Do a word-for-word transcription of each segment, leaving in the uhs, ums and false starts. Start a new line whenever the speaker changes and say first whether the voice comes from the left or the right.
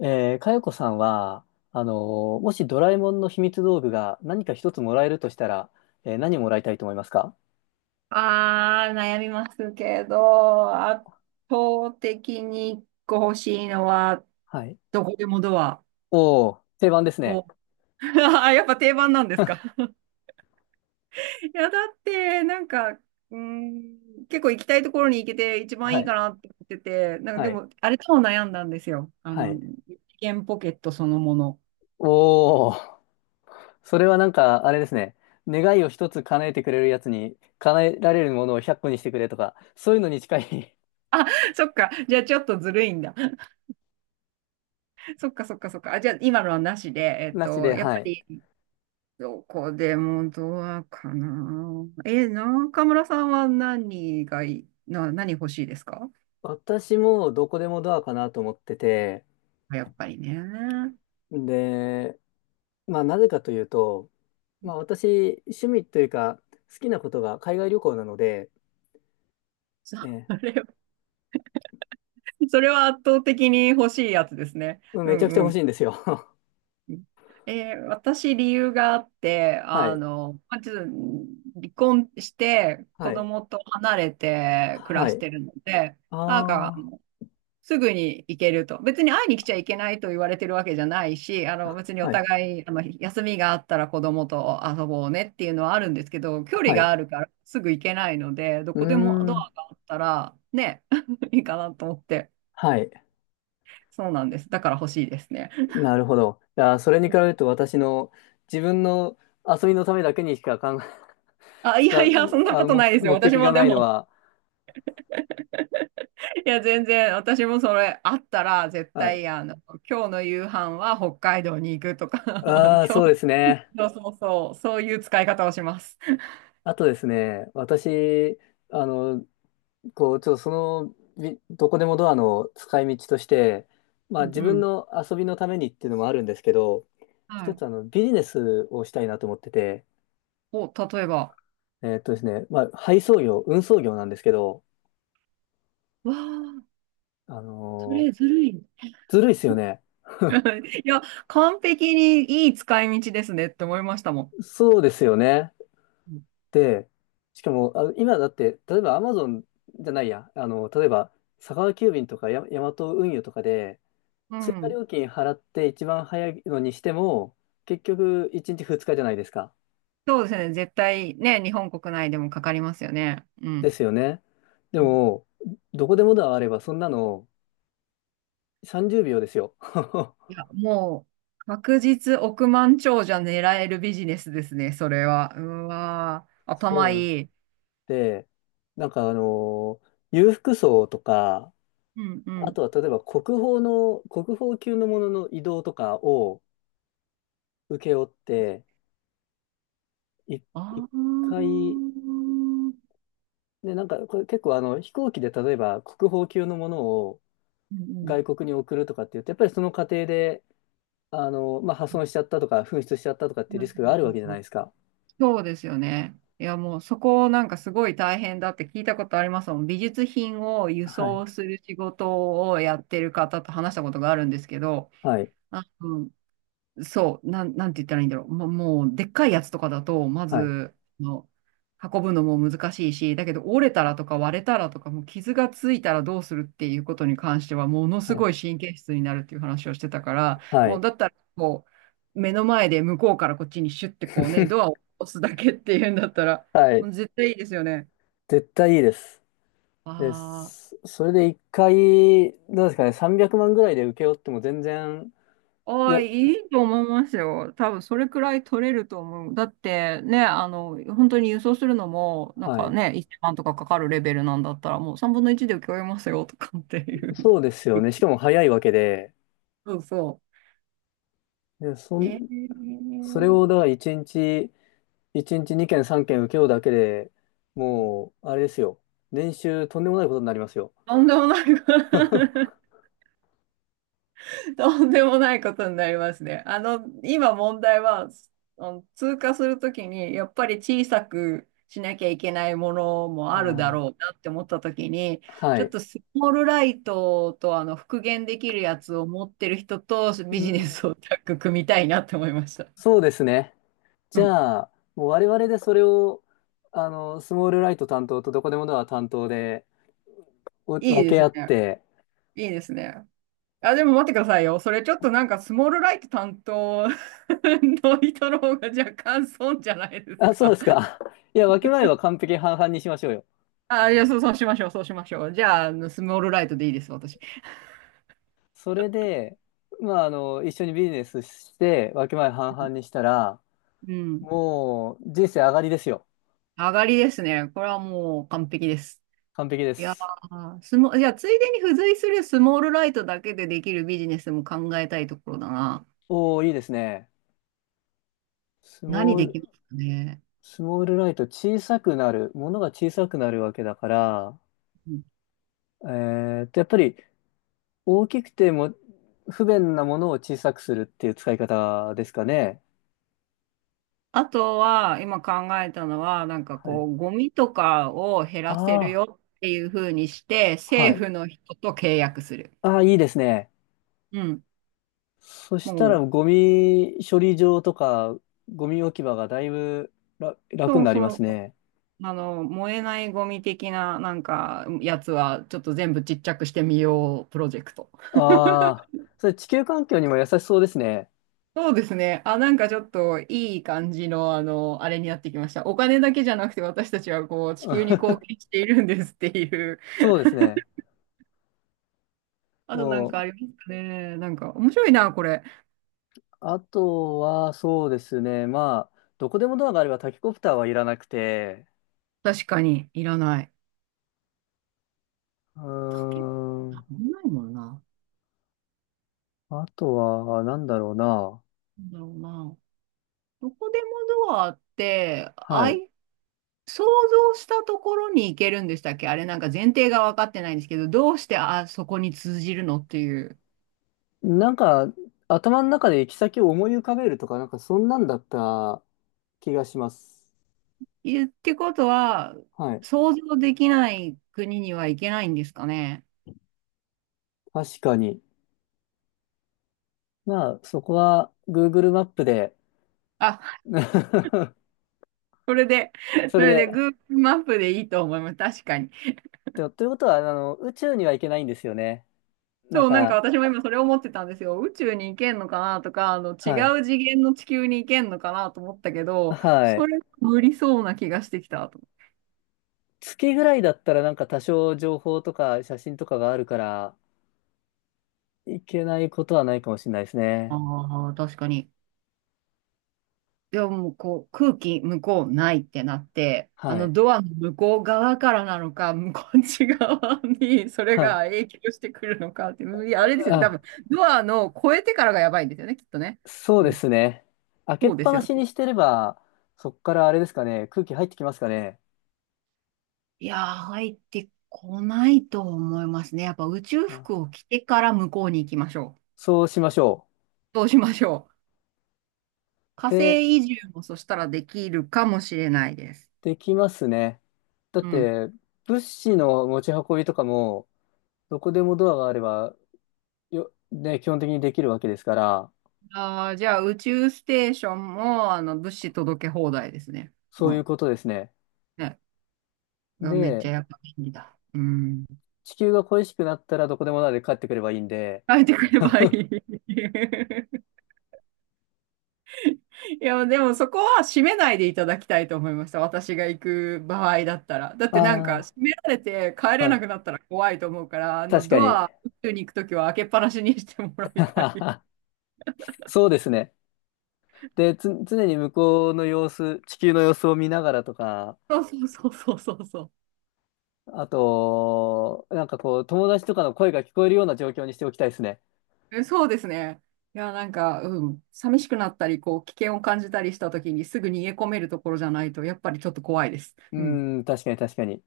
left: えー、かよこさんは、あのーもしドラえもんの秘密道具が何か一つもらえるとしたら、えー何もらいたいと思いますか。
right: ああ、悩みますけど、圧倒的に一個欲しいのは、
left: はい。
right: どこでもドア
left: おー、定番ですね。
right: を。あ、やっぱ定番なんですか。いや、だって、なんか、うーん、結構行きたいところに行けて一番
left: は
right: いい
left: い、
right: かなって思ってて、なんか
left: は
right: で
left: い、
right: も、あれとも悩んだんですよ。あ
left: は
right: の、
left: い。
right: 一元ポケットそのもの。
left: おー、それはなんか、あれですね。願いを一つ叶えてくれるやつに、叶えられるものをひゃっこにしてくれとか、そういうのに近い。
right: そっか、じゃあちょっとずるいんだ。そっかそっかそっか。あ、じゃあ今のはなしで、え っ
left: なしで、
right: と、やっ
left: は
right: ぱ
left: い。
right: りどこでもドアかな。え、中村さんは何がいい、な、何欲しいですか？
left: 私もどこでもドアかなと思ってて、
right: やっぱりね。
left: で、まあなぜかというと、まあ私、趣味というか、好きなことが海外旅行なので、
right: そ
left: ええ、
right: れは、それは圧倒的に欲しいやつですね。
left: うん
right: う
left: めちゃくちゃ
right: ん
left: 欲し
right: う
left: いんですよ。
right: ん。えー、私、理由があって、
left: は
right: あ
left: い。
right: の、まず、離婚して、
left: は
right: 子
left: い。
right: 供と離れて暮
left: は
right: らし
left: い。
right: てるので、なんか、
left: ああ。
right: すぐに行けると。別に会いに来ちゃいけないと言われてるわけじゃないし、あの、別にお
left: はい。
right: 互いまあの休みがあったら子供と遊ぼうねっていうのはあるんですけど、距離
left: は
right: が
left: い。
right: あるからすぐ行けないので、ど
left: うー
right: こでもド
left: ん。
right: アがあったらね、いいかなと思って。
left: はい。
right: そうなんです。だから欲しいですね。
left: なるほど。いやー、それに比べると私の自分の遊びのためだけにしか考え、
right: あ、い
left: 使
right: やいや、そ
left: う、
right: んな
left: あ
right: こ
left: の、
right: と
left: 目
right: ないですよ。
left: 目
right: 私
left: 的が
right: もで
left: ないの
right: も、
left: は、
right: いや、全然、私もそれあったら、絶
left: はい。
right: 対、あの、今日の夕飯は北海道に行くとか、
left: ああ、
right: 今
left: そうで
right: 日、
left: すね。
right: そうそうそう、そういう使い方をします。
left: あとですね、私、あの、こう、ちょっとその、びどこでもドアの使い道として、ま
right: う
left: あ
right: ん
left: 自
right: う
left: 分
right: ん、
left: の遊びのためにっていうのもあるんですけど、
right: は
left: 一
right: い。
left: つあのビジネスをしたいなと思ってて、
right: お、例えば。
left: えーっとですね、まあ配送業、運送業なんですけど、
right: わあ、
left: あ
right: そ
left: の
right: れ
left: ー
right: ずるい。
left: ずるいっすよね。
right: いや、完璧にいい使い道ですねって思いましたも
left: そうですよね。
right: ん。
left: で、しかも、あの、今だって、例えばアマゾンじゃないや、あの、例えば佐川急便とかヤ、ヤマト運輸とかで、
right: う
left: 追
right: ん。
left: 加
right: うん。
left: 料金払って一番早いのにしても、結局いちにちふつかじゃないですか。
right: そうですね。絶対ね、日本国内でもかかりますよね。う
left: で
right: ん。
left: すよね。で
right: うん、
left: も、どこでもドアあれば、そんなのさんじゅうびょうですよ。
right: いや、もう、確実億万長者狙えるビジネスですね、それは。うわー、
left: そ
right: 頭
left: う
right: いい。
left: で、なんかあのー裕福層とか、
right: うんう
left: あと
right: ん。
left: は例えば国宝の、国宝級のものの移動とかを請け負って、い
right: あ
left: 一
right: あ。う
left: 回、
right: んうん。
left: ね、なんかこれ結構あの飛行機で例えば国宝級のものを
right: うん、
left: 外国に送るとかって言って、やっぱりその過程で、あのまあ、破損しちゃったとか、紛失しちゃったとかっていうリスクがあるわけじゃないですか。
right: そうですよね。いや、もうそこなんかすごい大変だって聞いたことありますもん。美術品を輸
left: はい。
right: 送する仕事をやってる方と話したことがあるんですけど、
left: はい。
right: あ、うん、そう、なん、なんて言ったらいいんだろう。もう、もうでっかいやつとかだと、ま
left: はい。
right: ず、の、運ぶのも難しいし、だけど折れたらとか割れたらとか、もう傷がついたらどうするっていうことに関しては、ものす
left: はい。
right: ごい神経質になるっていう話をしてたから、
left: は
right: もう
left: い。
right: だったら、こう、目の前で向こうからこっちにシュッてこうね、ドアを 押すだけっていうんだったら、
left: は
right: も
left: い。
right: う絶対いいですよね。
left: 絶対いいです。で
right: ああ。
left: す。それで一回、どうですかね、さんびゃくまんぐらいで請け負っても全然、
right: あ
left: い
right: あ、
left: や、
right: いいと思いますよ。多分それくらい取れると思う。だってね、あの、本当に輸送するのも、なん
left: は
right: か
left: い。
right: ね、いちまんとかかかるレベルなんだったら、もうさんぶんのいちで請け負いますよとかっていう。
left: そうですよね。し かも早いわけで、
right: そうそ
left: で、そ
right: う。
left: ん、
right: え
left: それ
right: ー、
left: をだからいちにち、いちにちにけんさんけん請け負うだけでもう、あれですよ。年収とんでもないことになりますよ。
right: とんでもない。
left: あ
right: とんでもないことになりますね。あの、今問題は、あの、通過するときに、やっぱり小さくしなきゃいけないものもあるだろうなって思ったときに、
left: ーは
right: ちょっ
left: い。
right: とスモールライトと、あの、復元できるやつを持ってる人とビ
left: う
right: ジネ
left: ん、
right: スをタッグ組みたいなって思いました。
left: そうですね。
right: う
left: じ
right: ん。
left: ゃあ、もう我々でそれを、あの、スモールライト担当とどこでもドア担当でお
right: い
left: 分
right: いで
left: け合
right: す
left: っ
right: ね。
left: て、
right: いいですね。あ、でも待ってくださいよ。それちょっとなんかスモールライト担当 の人の方が若干損じゃないです
left: あ、そうで
right: か。
left: すか。いや、分け前は完璧に半々にしましょうよ。
right: あ、いや、そう、そうしましょう、そうしましょう。じゃあ、あの、スモールライトでいいです、私。
left: それで、まあ、あの、一緒にビジネスして、分け前半々にしたら、
right: うん。
left: もう人生上がりですよ。
right: 上がりですね。これはもう完璧です。
left: 完璧で
right: いや
left: す。
right: ー、スモ、いや、ついでに付随するスモールライトだけでできるビジネスも考えたいところだな。
left: おー、いいですね。ス
right: 何
left: モー
right: で
left: ル、
right: きますかね。
left: スモールライト小さくなる、ものが小さくなるわけだから、
right: うん、
left: えーっと、やっぱり大きくても不便なものを小さくするっていう使い方ですかね。
right: あとは、今考えたのは、なんか
left: は
right: こ
left: い。
right: う、ゴミとかを減
left: あ
right: らせる
left: あ、
right: よっていう風にして、
left: は
right: 政
left: い。
right: 府の人と契約する。
left: ああ、いいですね。
right: うん。
left: そしたら
right: もう、
left: ゴミ処理場とかゴミ置き場がだいぶら楽
right: そ
left: に
right: う
left: なります
right: そう、
left: ね。
right: あの、燃えないゴミ的な、なんか、やつは、ちょっと全部ちっちゃくしてみよう、プロジェクト。
left: ああ、それ地球環境にも優しそうですね。
right: そうですね。あ、なんかちょっと、いい感じの、あの、あれになってきました。お金だけじゃなくて、私たちは、こう、地球に貢献 しているんですっていう。
left: そうですね。
right: あと、なん
left: も
right: かあ
left: う、
right: りますかね。なんか、面白いな、これ。
left: あとはそうですね。まあ、どこでもドアがあればタケコプターはいらなくて、
right: 確かに、いらない。
left: うー
right: 竹、な
left: ん、
right: んもないもんな。
left: あとはなんだろうな。
right: なんだろうな。どこでもドアって、
left: は
right: ア
left: い。
right: イ想像したところに行けるんでしたっけ？あれなんか前提が分かってないんですけど、どうしてあそこに通じるのっていう。
left: なんか、頭の中で行き先を思い浮かべるとか、なんかそんなんだった気がします。
right: いってことは、
left: はい。
right: 想像できない国には行けないんですかね。
left: 確かに。まあ、そこは Google マップで、
right: あ、それで、
left: そ
right: そ
left: れ
right: れで
left: で。
right: Google マップでいいと思います。確かに。
left: でということは、あの、宇宙には行けないんですよね。なん
right: そう、なんか
left: か、
right: 私も今それ思ってたんですよ。宇宙に行けんのかなとか、あの、
left: はい。
right: 違う次元の地球に行けんのかなと思ったけど、
left: はい。
right: それ無理そうな気がしてきたと。
left: 月ぐらいだったらなんか多少情報とか写真とかがあるから、行けないことはないかもしれないですね。
right: ああ、確かに。でももうこう空気向こうないってなって、あ
left: は
right: の
left: い。
right: ドアの向こう側からなのか、向こっち側にそれ
left: は
right: が
left: い。
right: 影響してくるのかって、いや、あれですよね、多
left: あ
right: 分ドアの越えてからがやばいんですよね、きっとね。
left: そう
right: う
left: で
right: ん、
left: すね。開けっ
right: そうで
left: ぱ
right: す
left: な
right: よ
left: し
right: ね。
left: にしてれば、そっからあれですかね、空気入ってきますかね。
right: いやー、入ってこないと思いますね。やっぱ宇宙
left: あ
right: 服を着てから向こうに行きましょ
left: そうしましょ
right: う。そうしましょう。火
left: う。で、
right: 星移住もそしたらできるかもしれないです。
left: できますね。だっ
right: うん。
left: て、物資の持ち運びとかも、どこでもドアがあれば、よ、ね、基本的にできるわけですから、
right: ああ、じゃあ宇宙ステーションも、あの、物資届け放題ですね。
left: そ
right: う
left: ういう
right: ん。
left: ことですね。
right: ね。うわ、めっち
left: で、
right: ゃやっぱ便利だ。うん。
left: 地球が恋しくなったらどこでもドアで帰ってくればいいんで、
right: 書いてくればいい。いや、でもそこは閉めないでいただきたいと思いました。私が行く場合だったら。だってなんか、
left: あ
right: 閉められて帰
left: あ、
right: れ
left: は
right: なくな
left: い
right: ったら怖いと思うから、あの、
left: 確か
right: ド
left: に。
right: ア、宇宙に行くときは開けっぱなしにしてもらいたい。
left: そうですね。で、つ、常に向こうの様子、地球の様子を見ながらとか、
right: そうそうそうそうそうそう。
left: あと、なんかこう、友達とかの声が聞こえるような状況にしておきたいですね。
right: え、そうですね。いや、なんか、うん、寂しくなったり、こう、危険を感じたりしたときに、すぐ逃げ込めるところじゃないと、やっぱりちょっと怖いです。
left: う
right: うん。
left: ん、確かに確かに。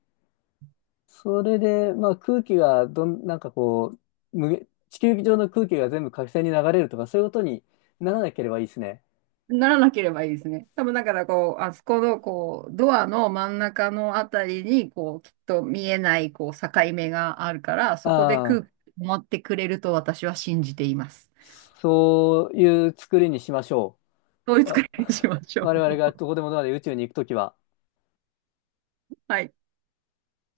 left: それで、まあ空気がどん、なんかこう、無限地球上の空気が全部火星に流れるとか、そういうことにならなければいいですね。
right: ならなければいいですね。多分、だから、こう、あそこの、こう、ドアの真ん中のあたりに、こう、きっと見えない、こう、境目があるから、そこで空
left: ああ、
right: 気を持ってくれると私は信じています。
left: そういう作りにしましょ
right: そういう
left: う。
right: 使
left: わ
right: いにしましょう。
left: 我々がど こでもドアで宇宙に行くときは。
right: はい。